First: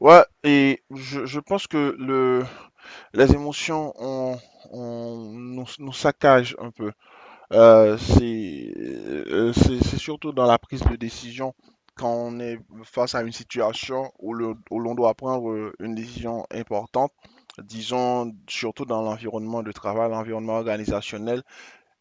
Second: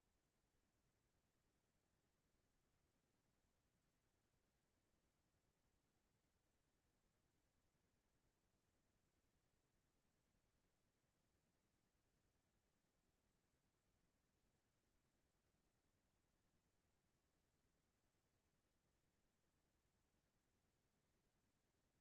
Ouais, et je pense que les émotions nous saccagent un peu. C'est surtout dans la prise de décision quand on est face à une situation où l'on doit prendre une décision importante, disons surtout dans l'environnement de travail, l'environnement organisationnel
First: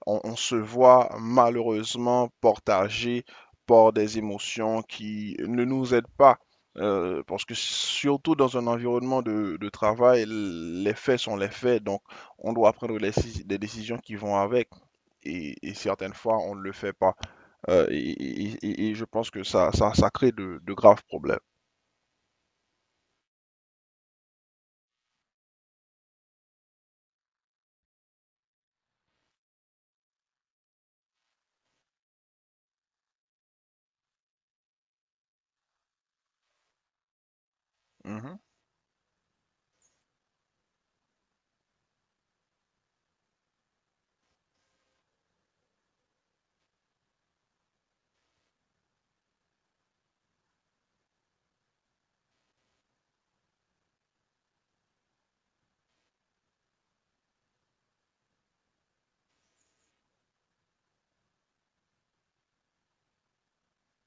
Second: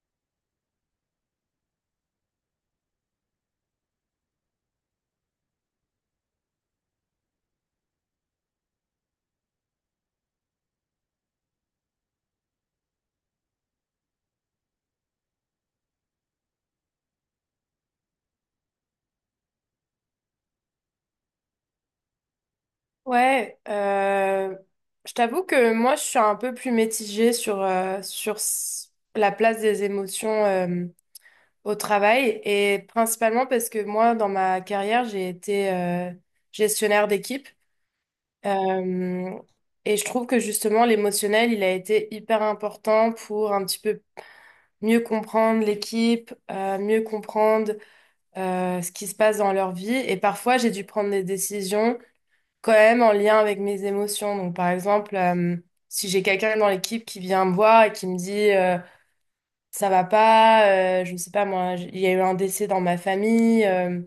on se voit malheureusement partagé par des émotions qui ne nous aident pas. Parce que surtout dans un environnement de travail, les faits sont les faits, donc on doit des décisions qui vont avec, et certaines fois on ne le fait pas. Je pense que ça crée de graves problèmes. Ouais, euh, je t'avoue que moi je suis un peu plus mitigée sur, sur la place des émotions au travail, et principalement parce que moi dans ma carrière j'ai été gestionnaire d'équipe. Mhm, Euh, et je trouve que justement l'émotionnel il a été hyper important pour un petit peu mieux comprendre l'équipe, mieux comprendre ce qui se passe dans leur vie, et parfois j'ai dû prendre des décisions quand même en lien avec mes émotions. Donc, par exemple, si j'ai quelqu'un dans l'équipe qui vient me voir et qui me dit ça va pas, je sais pas moi, il y a eu un décès dans ma famille,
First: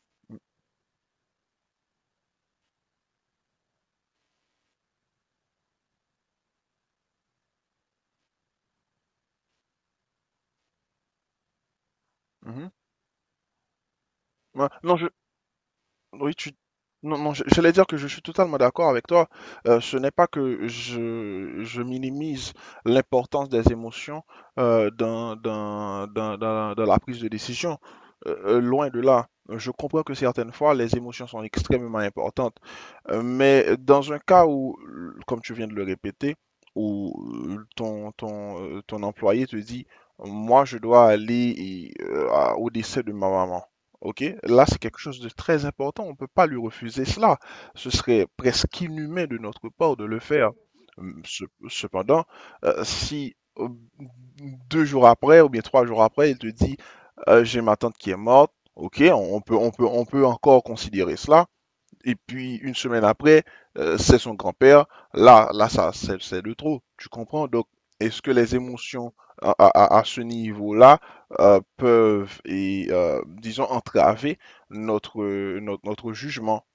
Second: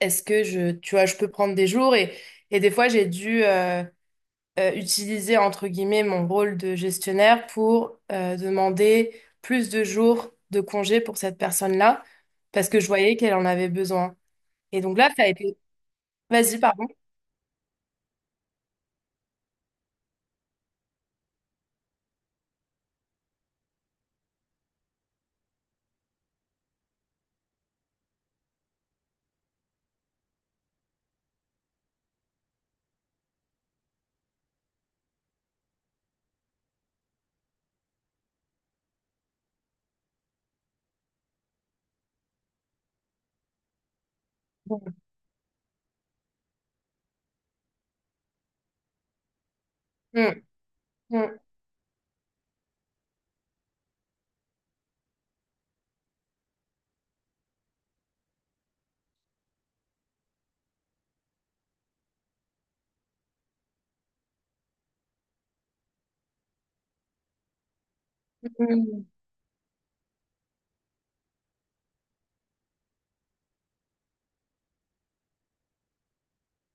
est-ce que je, tu vois, je peux prendre des jours, et des fois j'ai dû utiliser entre guillemets mon rôle de gestionnaire pour demander plus de jours de congé pour cette personne-là, mhm. parce que je voyais qu'elle en avait besoin. Ouais. Et donc Non, je... là, ça a été. Oui, tu... Vas-y, pardon. Non, non, j'allais dire que je suis totalement d'accord avec toi. Ce n'est pas que je minimise l'importance des émotions dans la prise de décision. Loin de là. Je comprends que certaines fois, les émotions sont extrêmement importantes. Mais dans un cas où, comme tu viens de le répéter, où ton employé te dit, moi, je dois aller au décès de ma maman. OK? Là, c'est quelque chose de très important. On ne peut pas lui refuser cela. Ce serait presque inhumain de notre part de le Mm, faire. Hum, mm, ce- Cependant, si deux jours après ou bien trois jours après, il te dit, j'ai ma tante qui est morte, OK, on peut, on peut encore considérer cela. Et puis une semaine après, c'est son grand-père. Ça, c'est de trop. Tu comprends? Donc, est-ce que les mm. émotions à, à- ce niveau-là peuvent, disons, entraver notre jugement?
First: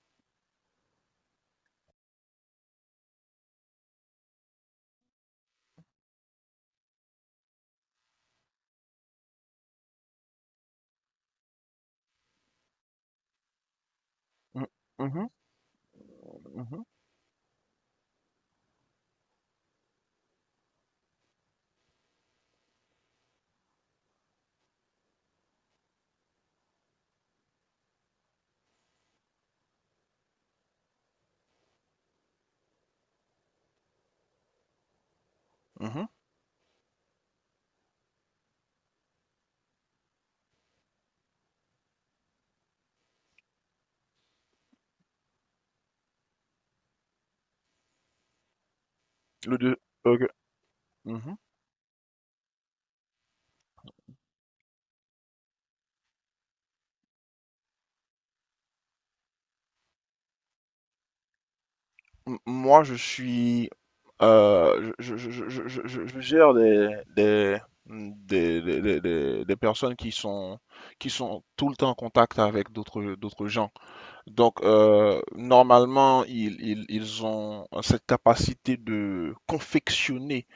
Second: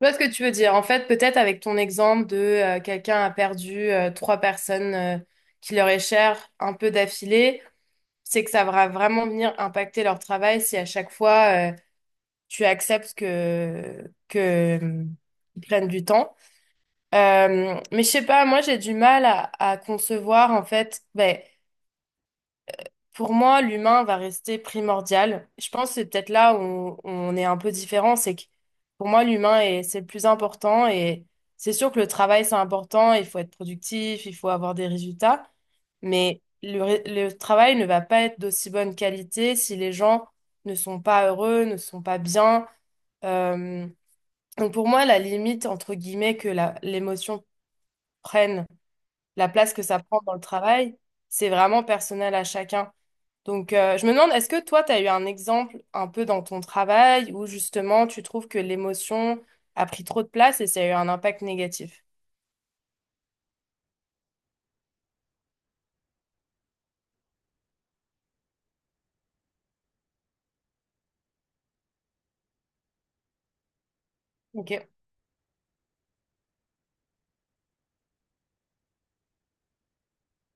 Je vois ce que tu veux dire. En fait, peut-être avec ton exemple de quelqu'un a perdu trois personnes qui leur est chère un peu d'affilée, c'est que ça va vraiment venir impacter leur travail si à chaque fois tu acceptes que Mhm, mhm, ils prennent du temps. Mais je sais pas, moi j'ai du mal à concevoir en fait. Ben, pour moi, l'humain va rester primordial. Je pense que c'est peut-être là où on est un peu différent, c'est que pour moi, l'humain est, c'est le plus important, et c'est sûr que le travail, c'est important, il faut être productif, il faut avoir des résultats, mhm, mhm. mais le, le travail ne va pas être d'aussi bonne qualité si les gens ne sont pas heureux, ne sont pas bien. Euh, donc pour moi, la limite, entre guillemets, que l'émotion prenne, la Le place deux. que ça prend Ok. dans le travail, Mhm. c'est vraiment personnel à chacun. Donc, je me demande, est-ce que toi, tu as eu un exemple un peu dans ton travail où justement tu trouves que l'émotion a pris trop de place et ça a eu un impact négatif? Moi, je suis, je gère des, des personnes qui sont tout le temps en contact avec d'autres gens. Donc, Ok. Normalement, ils ont cette capacité de confectionner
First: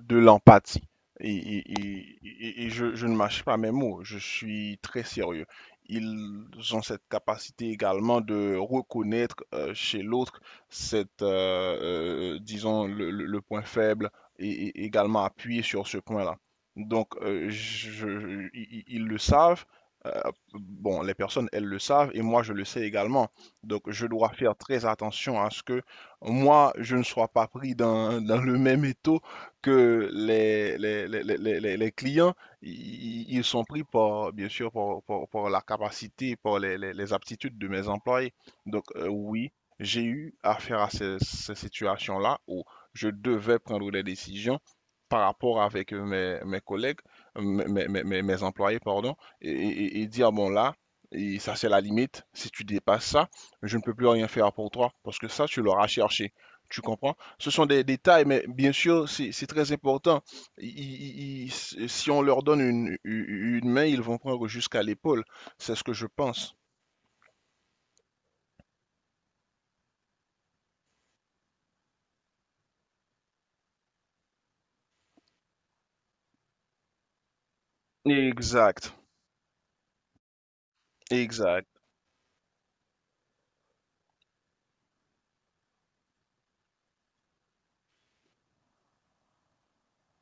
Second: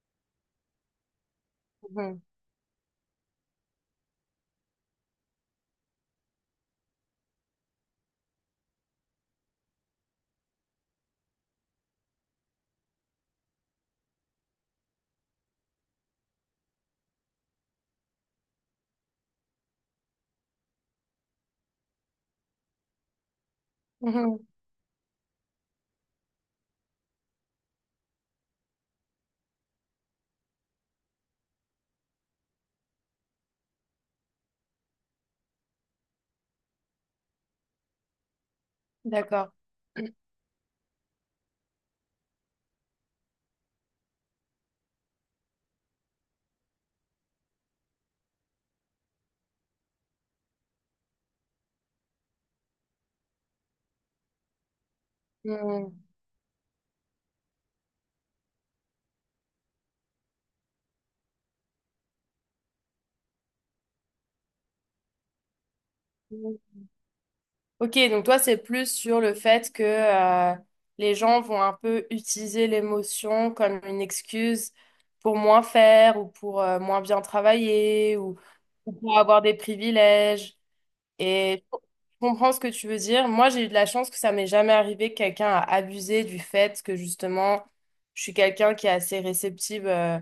de l'empathie. Et, et- et- Mhm. et- et je ne mâche pas mes mots, je suis très sérieux. Ils ont cette capacité également de reconnaître chez l'autre disons, le point faible et également appuyer sur ce point-là. Donc, ils le savent. Euh, bon, les personnes, elles le savent et moi, je le sais également. Donc, je dois Mhm. faire très attention à ce que moi, je ne sois pas pris dans, dans le même étau que les clients. Ils sont pris par, bien sûr, par la capacité, par les aptitudes de mes employés. Donc, oui, D'accord. j'ai eu affaire à ces situations-là où je devais prendre des décisions par rapport avec mes collègues, mes employés, pardon, et dire, bon là, et ça c'est la limite, si tu dépasses ça, je ne peux plus rien faire pour toi, parce que ça, tu l'auras Mhm. cherché. Tu comprends? Ce sont des détails, mais bien sûr, c'est très important. Ils- Si on leur donne une main, ils vont prendre jusqu'à l'épaule. C'est ce que je pense. Mhm. Ok, donc toi, c'est plus sur le fait que les gens vont un peu utiliser l'émotion comme une excuse pour moins faire, ou pour moins bien travailler, Exact, ou pour avoir des privilèges. Et exact. je comprends ce que tu veux dire. Moi, j'ai eu de la chance que ça m'est jamais arrivé que quelqu'un a abusé du fait que justement, je suis quelqu'un qui est assez réceptive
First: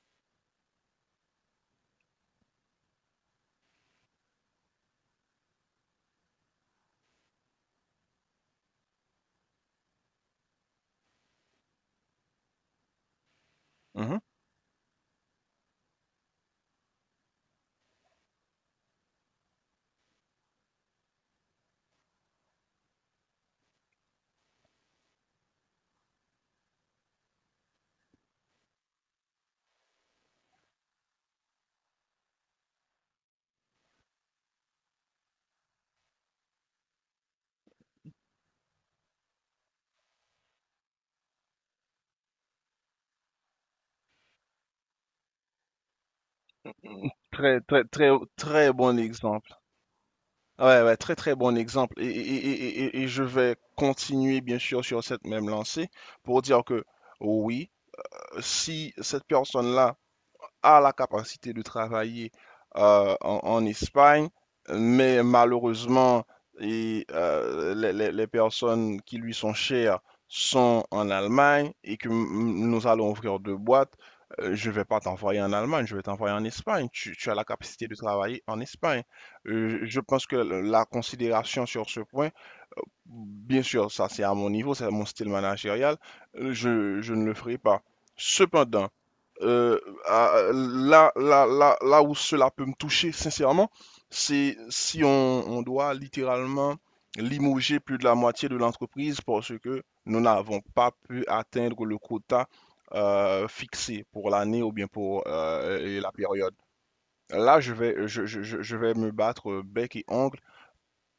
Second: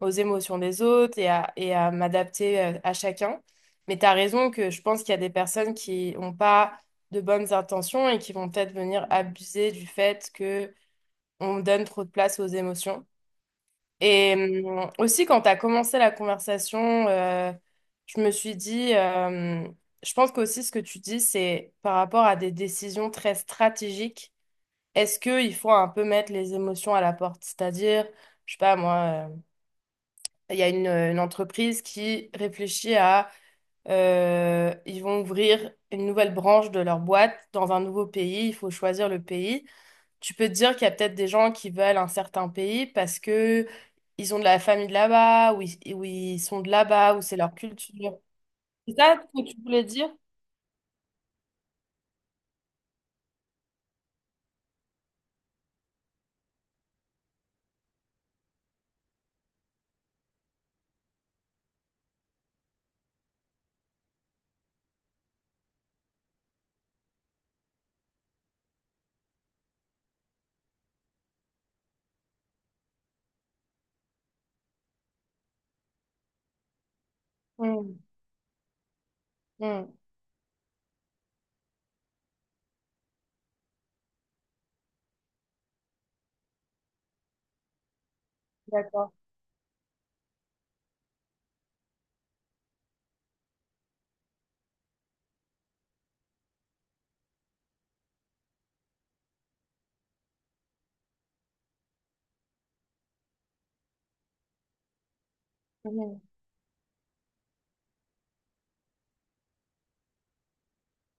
aux émotions des autres, et à m'adapter à chacun. Mais tu as raison que je pense qu'il y a des personnes qui n'ont pas de bonnes intentions et qui vont peut-être venir abuser du fait que on donne trop de place aux émotions. Mhm. Et aussi, quand tu as commencé la conversation, je me suis dit, je pense qu'aussi ce que tu dis, c'est par rapport à des décisions très stratégiques, est-ce qu'il faut un peu mettre les émotions à la porte? C'est-à-dire, je sais pas, moi, il y a une entreprise qui réfléchit à, ils vont ouvrir une nouvelle branche de leur boîte dans un nouveau pays, il faut choisir le pays. Tu peux te dire qu'il y a peut-être des gens qui veulent un certain pays parce que ils ont de la famille de là-bas, ou ils sont de là-bas, ou c'est leur Très, très, très, culture. très C'est bon ça ce que exemple. tu voulais dire? Ouais, ouais, très, très bon exemple. Et je vais continuer, bien sûr, sur cette même lancée pour dire que oui. Si cette personne-là a la capacité de travailler en Espagne, mais malheureusement, les personnes qui lui sont chères sont en Allemagne et que nous allons ouvrir deux boîtes, je ne vais pas t'envoyer en Allemagne, je vais t'envoyer en Espagne. Tu as la capacité de Hmm, travailler en Espagne. Hmm, Je pense que la considération sur ce point, bien sûr, ça c'est à mon niveau, c'est mon style managérial, je ne le ferai pas. Cependant, d'accord. euh, là où cela peut me toucher, sincèrement, c'est si on doit littéralement limoger plus de la moitié de l'entreprise parce que nous n'avons pas pu atteindre le quota fixé pour l'année ou bien pour la Hmm, période. Là, je vais me battre bec et ongle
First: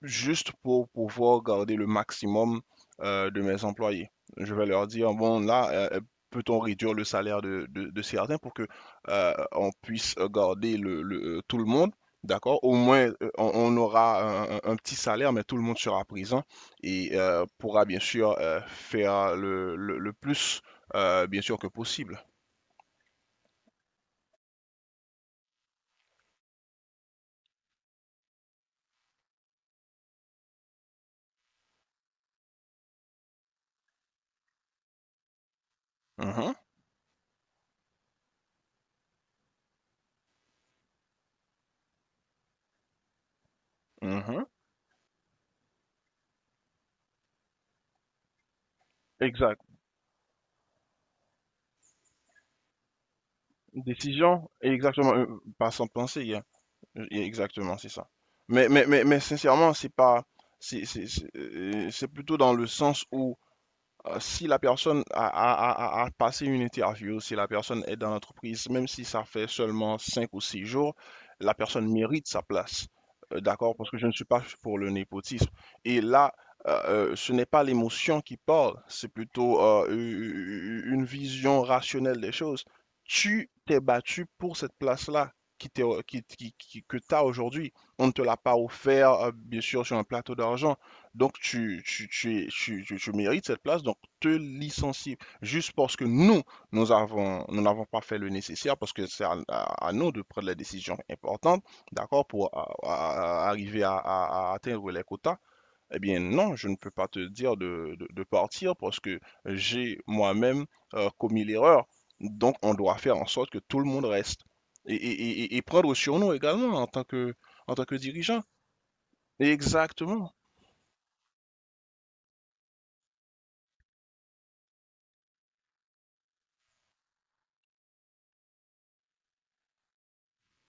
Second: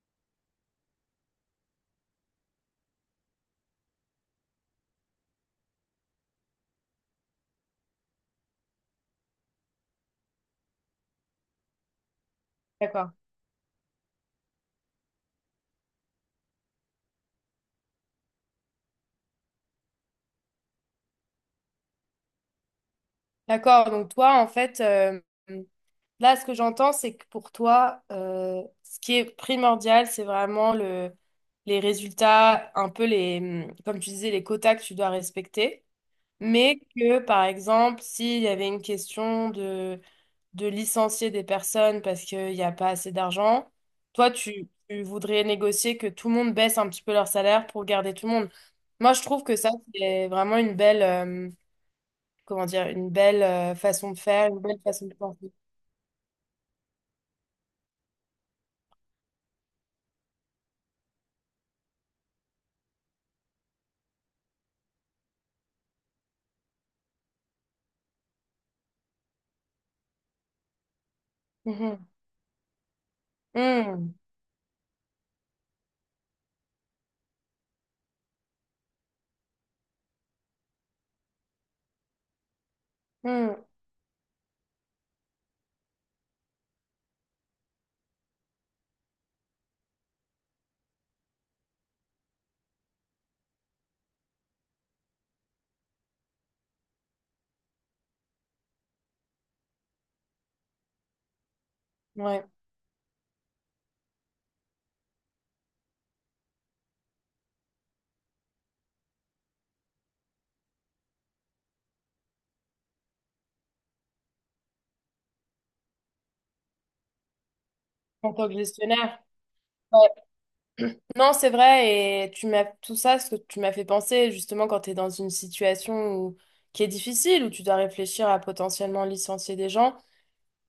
juste pour pouvoir garder le maximum de mes employés. Je vais leur dire, bon, là, euh, peut-on réduire le salaire de certains pour que on puisse garder tout le monde, d'accord? Au moins, d'accord. On aura un petit salaire, mais tout le monde sera présent et pourra bien sûr faire le plus, bien sûr, que possible. D'accord. Donc toi, en fait, là, ce que j'entends, c'est que pour toi, ce qui est primordial, c'est vraiment le, les résultats, un peu les, comme tu disais, les quotas que tu dois respecter. Mhm, Mais que, par exemple, s'il y avait une question de licencier des personnes parce qu'il n'y a pas assez d'argent. Toi, mhm. tu voudrais négocier que tout le monde baisse un petit peu leur salaire pour garder tout le monde. Moi, je trouve que Exact. ça, c'est vraiment une belle, comment dire, une belle façon de Décision, faire, une belle façon exactement, de penser. pas sans penser, hein. Exactement, c'est ça. Mais sincèrement, c'est pas, c'est plutôt dans le sens où si la personne a passé une interview, si la personne est dans l'entreprise, même si ça fait seulement 5 ou 6 jours, la personne Mhm. mérite sa place. D'accord? Parce que je ne Mhm. suis pas pour le népotisme. Et là, euh, ce n'est pas l'émotion qui parle, c'est plutôt une vision rationnelle des choses. Tu Mhm. t'es battu pour cette place-là qui t'est- qui- que tu as aujourd'hui. On ne te l'a pas offert, bien sûr, sur un plateau d'argent. Donc, tu, es- tu- tu mérites cette place, donc te licencier juste parce que nous n'avons pas fait le nécessaire parce que c'est à nous de prendre les décisions importantes, d'accord, pour Ouais. Arriver à atteindre les quotas. Eh bien, non, je ne peux pas te dire de partir parce que j'ai moi-même commis l'erreur. Donc, on doit faire en sorte que tout le monde reste et prendre sur nous également en tant que En dirigeant. tant que gestionnaire. Ouais. Exactement, Non, c'est vrai, et tu m'as tout ça, ce que tu m'as fait penser, justement, quand tu es dans une situation qui est difficile, où tu dois réfléchir à potentiellement licencier des gens.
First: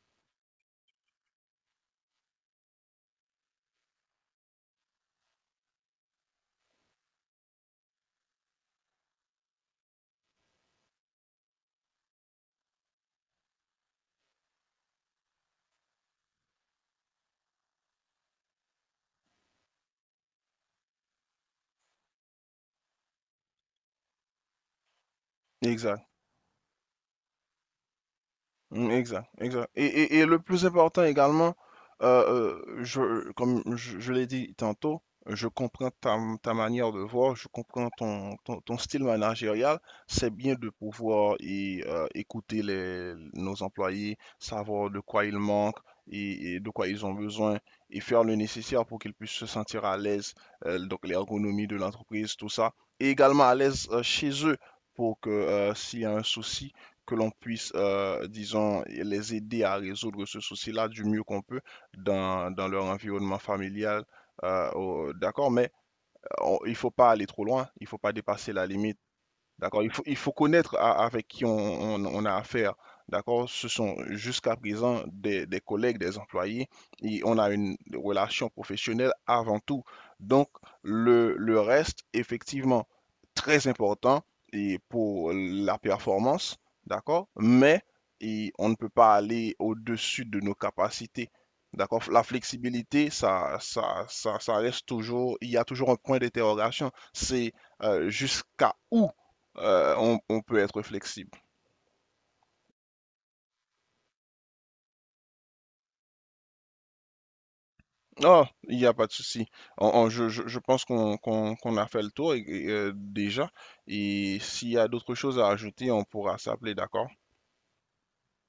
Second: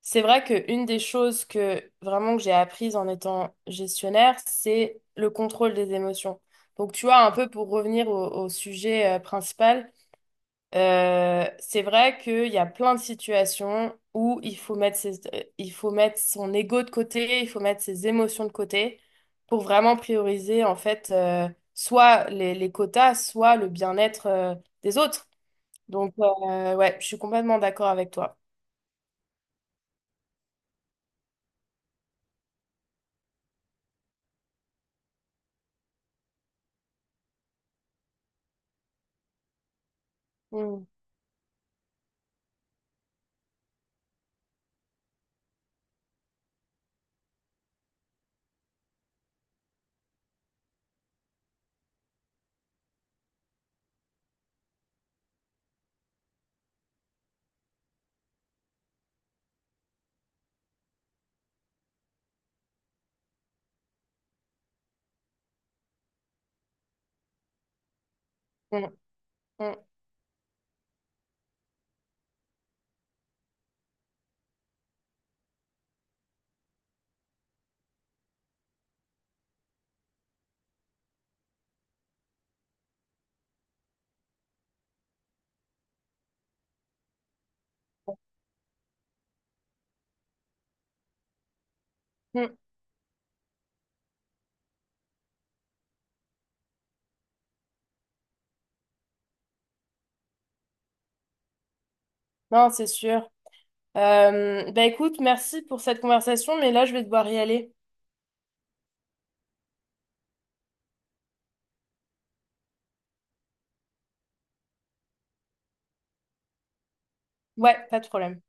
C'est vrai qu'une des choses que vraiment que j'ai apprises en étant gestionnaire, c'est le contrôle des émotions. Donc, tu vois, un peu pour revenir au, au sujet principal, c'est vrai qu'il y a plein de situations où il faut mettre il faut mettre son ego de côté, il faut mettre ses émotions de côté pour vraiment prioriser, en fait, soit les quotas, soit le bien-être, des autres. exact. Donc, ouais, je suis complètement d'accord avec toi. Mm, exact, exact. Et le plus important également, comme je l'ai dit tantôt, je comprends ta manière de voir, je comprends ton style managérial. C'est bien de Mm, pouvoir y, écouter les, nos employés, savoir de quoi ils manquent et de quoi ils ont besoin et faire le nécessaire pour qu'ils puissent se sentir à l'aise, donc l'ergonomie de l'entreprise, tout ça. Et également à l'aise chez eux pour que s'il y a un souci, que l'on puisse, disons, les aider à résoudre ce souci-là du mieux qu'on peut dans, dans leur environnement familial. D'accord, mais il ne faut pas aller trop loin, il ne faut pas dépasser la mm, limite. mm, D'accord, il faut connaître avec qui on a affaire. D'accord, ce sont jusqu'à présent des collègues, des employés, et on a une relation professionnelle avant tout. Donc, le reste, effectivement, très important et pour la performance, d'accord, mais on ne peut pas aller au-dessus de nos capacités. D'accord, la mm. flexibilité, ça reste toujours, il y a toujours un point d'interrogation, c'est jusqu'à où on peut être flexible. Non, c'est sûr. Bah écoute, merci pour cette conversation, mais là, je vais devoir y aller. Non, il n'y a pas de souci. Je pense qu'on a fait le tour déjà. Et s'il y a d'autres choses à ajouter, on pourra s'appeler, d'accord? Ouais, pas de problème.